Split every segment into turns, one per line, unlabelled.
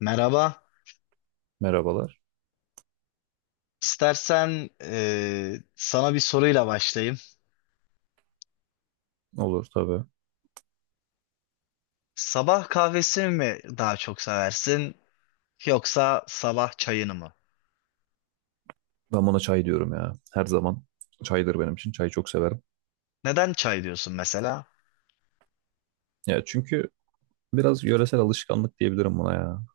Merhaba.
Merhabalar.
İstersen sana bir soruyla başlayayım.
Olur tabii.
Sabah kahvesini mi daha çok seversin yoksa sabah çayını mı?
Ben buna çay diyorum ya. Her zaman çaydır benim için. Çayı çok severim.
Neden çay diyorsun mesela?
Ya çünkü biraz yöresel alışkanlık diyebilirim buna ya.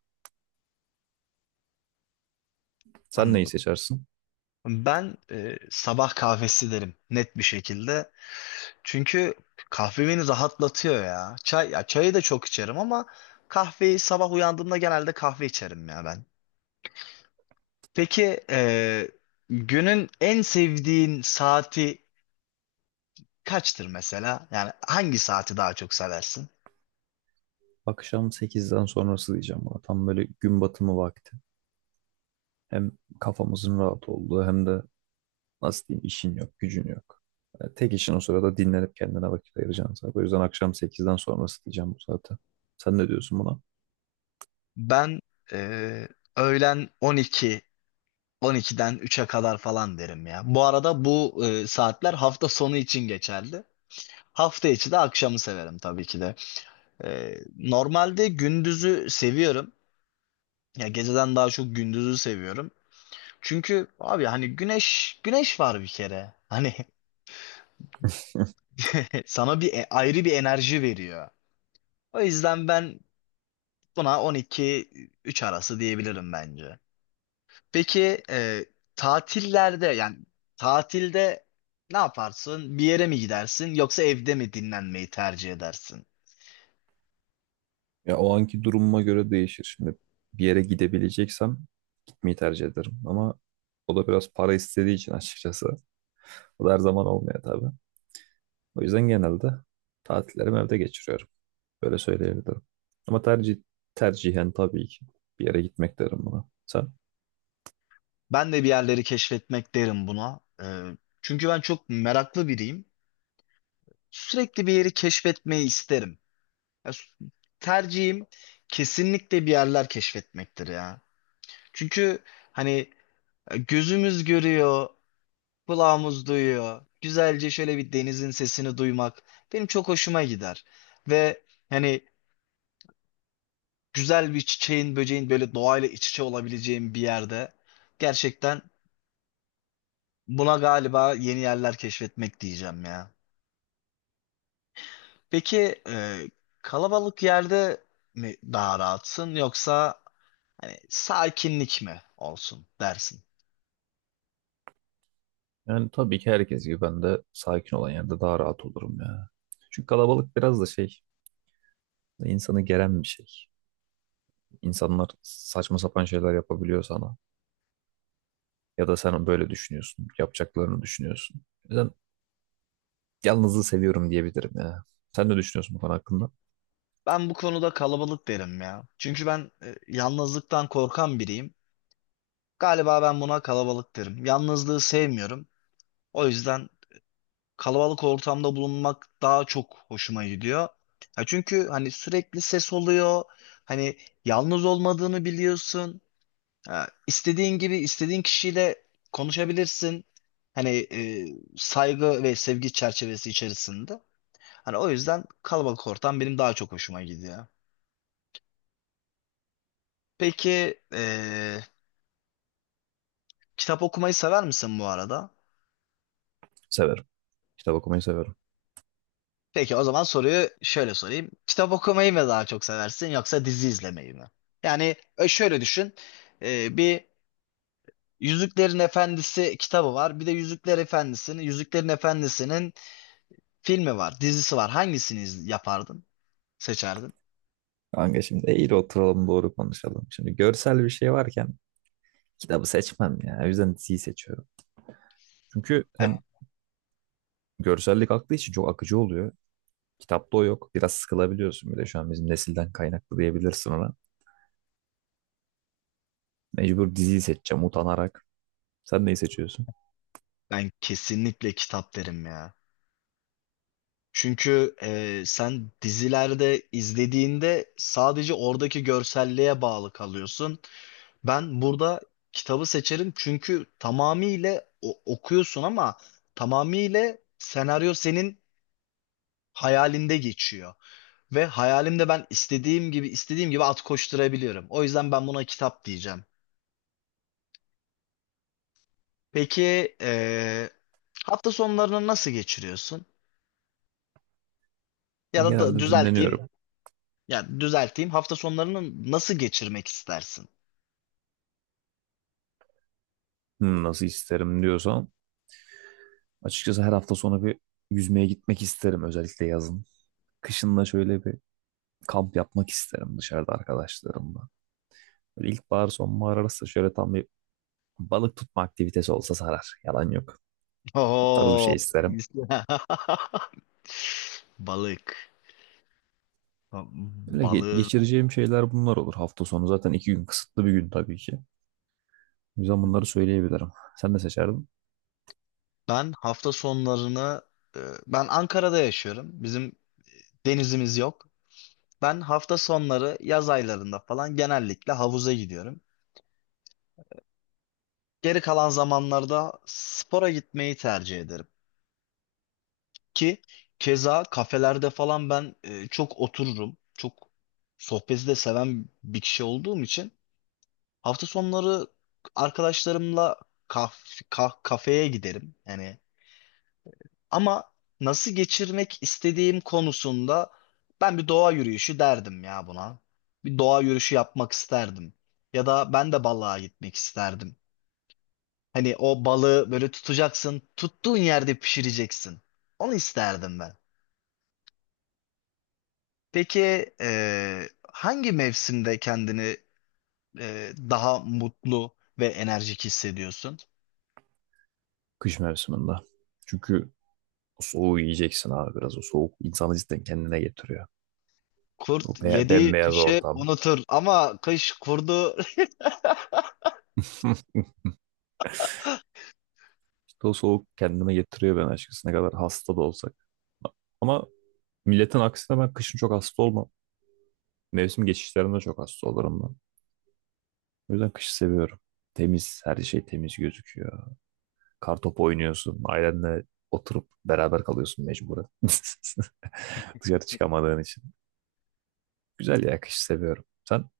Sen neyi
Anladım.
seçersin?
Ben sabah kahvesi derim net bir şekilde. Çünkü kahve beni rahatlatıyor ya. Çay, ya çayı da çok içerim ama kahveyi sabah uyandığımda genelde kahve içerim ya ben. Peki günün en sevdiğin saati kaçtır mesela? Yani hangi saati daha çok seversin?
Akşam sekizden sonrası diyeceğim buna. Tam böyle gün batımı vakti. Hem kafamızın rahat olduğu hem de nasıl diyeyim işin yok, gücün yok. Yani tek işin o sırada dinlenip kendine vakit ayıracaksın zaten. O yüzden akşam 8'den sonrası diyeceğim bu saate. Sen ne diyorsun buna?
Ben e, öğlen 12, 12'den 3'e kadar falan derim ya. Bu arada bu saatler hafta sonu için geçerli. Hafta içi de akşamı severim tabii ki de. Normalde gündüzü seviyorum. Ya geceden daha çok gündüzü seviyorum. Çünkü abi hani güneş güneş var bir kere. Hani sana bir ayrı bir enerji veriyor. O yüzden ben buna 12 3 arası diyebilirim bence. Peki tatillerde yani tatilde ne yaparsın? Bir yere mi gidersin yoksa evde mi dinlenmeyi tercih edersin?
Ya o anki durumuma göre değişir. Şimdi bir yere gidebileceksem mi tercih ederim. Ama o da biraz para istediği için açıkçası. O da her zaman olmuyor tabii. O yüzden genelde tatillerimi evde geçiriyorum. Böyle söyleyebilirim. Ama tercihen tabii ki bir yere gitmek derim buna. Sen?
Ben de bir yerleri keşfetmek derim buna. Çünkü ben çok meraklı biriyim. Sürekli bir yeri keşfetmeyi isterim. Ya, tercihim kesinlikle bir yerler keşfetmektir ya. Çünkü hani gözümüz görüyor, kulağımız duyuyor. Güzelce şöyle bir denizin sesini duymak benim çok hoşuma gider. Ve hani güzel bir çiçeğin, böceğin böyle doğayla iç içe olabileceğim bir yerde. Gerçekten buna galiba yeni yerler keşfetmek diyeceğim ya. Peki kalabalık yerde mi daha rahatsın yoksa hani sakinlik mi olsun dersin?
Yani tabii ki herkes gibi ben de sakin olan yerde daha rahat olurum ya. Çünkü kalabalık biraz da şey, insanı geren bir şey. İnsanlar saçma sapan şeyler yapabiliyor sana. Ya da sen böyle düşünüyorsun, yapacaklarını düşünüyorsun. O yüzden yalnızlığı seviyorum diyebilirim ya. Sen ne düşünüyorsun bu konu hakkında?
Ben bu konuda kalabalık derim ya. Çünkü ben yalnızlıktan korkan biriyim. Galiba ben buna kalabalık derim. Yalnızlığı sevmiyorum. O yüzden kalabalık ortamda bulunmak daha çok hoşuma gidiyor. Ya çünkü hani sürekli ses oluyor. Hani yalnız olmadığını biliyorsun. Ya istediğin gibi istediğin kişiyle konuşabilirsin. Hani saygı ve sevgi çerçevesi içerisinde. Hani o yüzden kalabalık ortam benim daha çok hoşuma gidiyor. Peki kitap okumayı sever misin bu arada?
Severim. Kitap okumayı severim.
Peki o zaman soruyu şöyle sorayım. Kitap okumayı mı daha çok seversin yoksa dizi izlemeyi mi? Yani şöyle düşün. Bir Yüzüklerin Efendisi kitabı var. Bir de Yüzüklerin Efendisi'nin filmi var, dizisi var. Hangisini yapardın? Seçerdin?
Kanka şimdi eğri oturalım doğru konuşalım. Şimdi görsel bir şey varken kitabı seçmem ya. O yüzden diziyi seçiyorum. Çünkü
Eh,
hem görsellik aklı için çok akıcı oluyor. Kitapta o yok. Biraz sıkılabiliyorsun bir şu an bizim nesilden kaynaklı diyebilirsin ona. Mecbur diziyi seçeceğim utanarak. Sen neyi seçiyorsun?
Ben kesinlikle kitap derim ya. Çünkü sen dizilerde izlediğinde sadece oradaki görselliğe bağlı kalıyorsun. Ben burada kitabı seçerim çünkü tamamıyla okuyorsun ama tamamıyla senaryo senin hayalinde geçiyor. Ve hayalimde ben istediğim gibi istediğim gibi at koşturabiliyorum. O yüzden ben buna kitap diyeceğim. Peki hafta sonlarını nasıl geçiriyorsun? Ya da
Genelde
düzelteyim,
dinleniyorum.
ya düzelteyim hafta sonlarını nasıl geçirmek istersin?
Nasıl isterim diyorsan. Açıkçası her hafta sonu bir yüzmeye gitmek isterim özellikle yazın. Kışın da şöyle bir kamp yapmak isterim dışarıda arkadaşlarımla. Böyle ilkbahar sonbahar arası şöyle tam bir balık tutma aktivitesi olsa sarar. Yalan yok. O tarz bir
Oo,
şey isterim.
iyisi. balık.
Böyle
Balığın.
geçireceğim şeyler bunlar olur. Hafta sonu zaten 2 gün kısıtlı bir gün tabii ki. O yüzden bunları söyleyebilirim. Sen ne seçerdin?
Ben hafta sonlarını e, ben Ankara'da yaşıyorum. Bizim denizimiz yok. Ben hafta sonları yaz aylarında falan genellikle havuza gidiyorum. Geri kalan zamanlarda spora gitmeyi tercih ederim. Ki keza kafelerde falan ben çok otururum. Çok sohbeti de seven bir kişi olduğum için hafta sonları arkadaşlarımla kafeye giderim. Yani ama nasıl geçirmek istediğim konusunda ben bir doğa yürüyüşü derdim ya buna. Bir doğa yürüyüşü yapmak isterdim. Ya da ben de balığa gitmek isterdim. Hani o balığı böyle tutacaksın, tuttuğun yerde pişireceksin. Onu isterdim ben. Peki hangi mevsimde kendini daha mutlu ve enerjik hissediyorsun?
Kış mevsiminde. Çünkü o soğuğu yiyeceksin abi biraz. O soğuk insanı cidden kendine getiriyor. O
Kurt
be
yediği
bembeyaz
kışı
ortam.
unutur ama kış kurdu.
İşte o soğuk kendime getiriyor ben açıkçası ne kadar hasta da olsak. Ama milletin aksine ben kışın çok hasta olmam. Mevsim geçişlerinde çok hasta olurum ben. O yüzden kışı seviyorum. Temiz, her şey temiz gözüküyor. Kartopu oynuyorsun, ailenle oturup beraber kalıyorsun mecburen. Dışarı çıkamadığın için. Güzel ya, kışı seviyorum. Sen?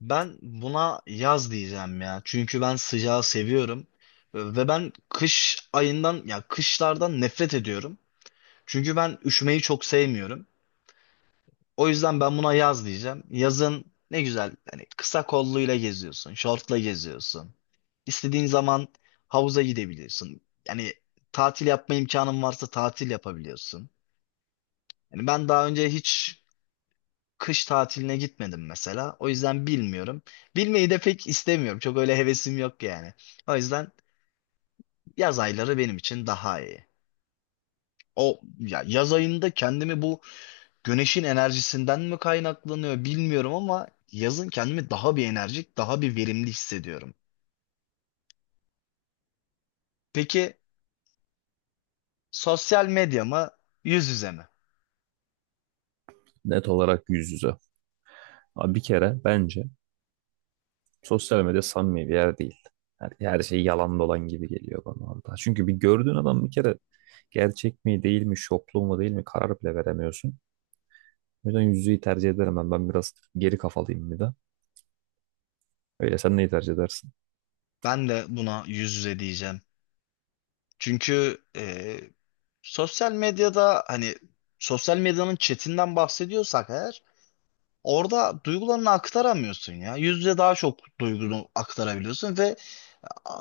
Ben buna yaz diyeceğim ya. Çünkü ben sıcağı seviyorum. Ve ben kış ayından ya kışlardan nefret ediyorum. Çünkü ben üşümeyi çok sevmiyorum. O yüzden ben buna yaz diyeceğim. Yazın ne güzel hani kısa kolluyla geziyorsun, şortla geziyorsun. İstediğin zaman havuza gidebiliyorsun. Yani tatil yapma imkanın varsa tatil yapabiliyorsun. Yani ben daha önce hiç kış tatiline gitmedim mesela. O yüzden bilmiyorum. Bilmeyi de pek istemiyorum. Çok öyle hevesim yok yani. O yüzden yaz ayları benim için daha iyi. O ya yaz ayında kendimi bu güneşin enerjisinden mi kaynaklanıyor bilmiyorum ama yazın kendimi daha bir enerjik, daha bir verimli hissediyorum. Peki sosyal medya mı, yüz yüze mi?
Net olarak yüz yüze. Abi bir kere bence sosyal medya samimi bir yer değil. Her şey yalan dolan gibi geliyor bana orada. Çünkü bir gördüğün adam bir kere gerçek mi değil mi, şoplu mu değil mi karar bile veremiyorsun. O yüzden yüz yüzeyi tercih ederim ben. Ben biraz geri kafalıyım bir de. Öyle sen neyi tercih edersin?
Ben de buna yüz yüze diyeceğim. Çünkü sosyal medyada hani sosyal medyanın chatinden bahsediyorsak eğer orada duygularını aktaramıyorsun ya. Yüz yüze daha çok duygunu aktarabiliyorsun ve a-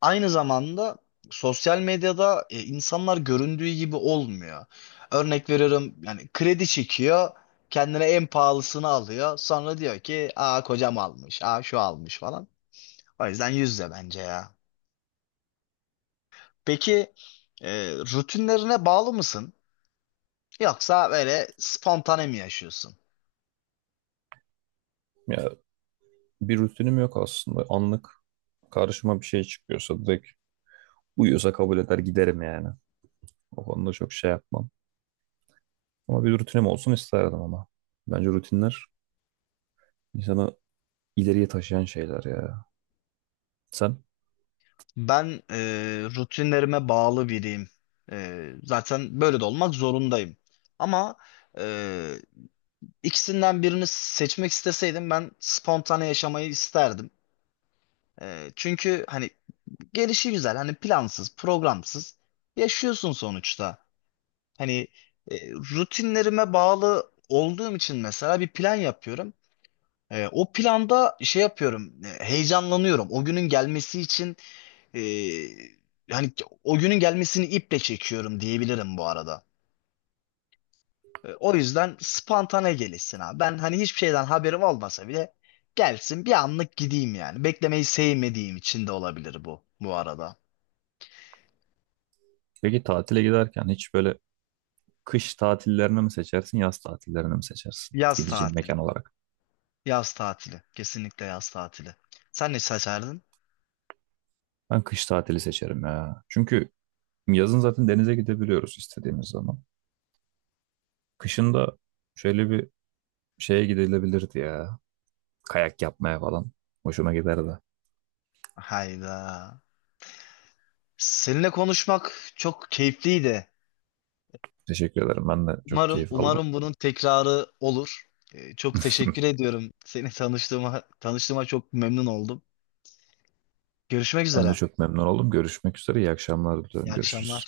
aynı zamanda sosyal medyada insanlar göründüğü gibi olmuyor. Örnek veriyorum yani kredi çekiyor, kendine en pahalısını alıyor. Sonra diyor ki, "Aa kocam almış, aa şu almış" falan. O yüzden yüz yüze bence ya. Peki rutinlerine bağlı mısın? Yoksa böyle spontane mi yaşıyorsun?
Ya bir rutinim yok aslında. Anlık karşıma bir şey çıkıyorsa direkt uyuyorsa kabul eder giderim yani. O konuda çok şey yapmam. Ama bir rutinim olsun isterdim ama. Bence rutinler insanı ileriye taşıyan şeyler ya. Sen?
Ben rutinlerime bağlı biriyim. Zaten böyle de olmak zorundayım. Ama e, ikisinden birini seçmek isteseydim ben spontane yaşamayı isterdim. Çünkü hani gelişi güzel, hani plansız, programsız yaşıyorsun sonuçta. Hani rutinlerime bağlı olduğum için mesela bir plan yapıyorum. O planda şey yapıyorum, heyecanlanıyorum. O günün gelmesi için Ee, yani o günün gelmesini iple çekiyorum diyebilirim bu arada. O yüzden spontane gelişsin abi. Ben hani hiçbir şeyden haberim olmasa bile gelsin bir anlık gideyim yani. Beklemeyi sevmediğim için de olabilir bu arada.
Peki tatile giderken hiç böyle kış tatillerini mi seçersin, yaz tatillerini mi seçersin
Yaz
gideceğin
tatili.
mekan olarak?
Yaz tatili. Kesinlikle yaz tatili. Sen ne seçerdin?
Ben kış tatili seçerim ya. Çünkü yazın zaten denize gidebiliyoruz istediğimiz zaman. Kışın da şöyle bir şeye gidilebilirdi ya. Kayak yapmaya falan. Hoşuma giderdi.
Hayda. Seninle konuşmak çok keyifliydi.
Teşekkür ederim. Ben de çok
Umarım
keyif aldım.
umarım bunun tekrarı olur. Çok teşekkür ediyorum. Seni tanıştığıma çok memnun oldum. Görüşmek
Ben de
üzere.
çok memnun oldum. Görüşmek üzere. İyi akşamlar
İyi
diliyorum.
akşamlar.
Görüşürüz.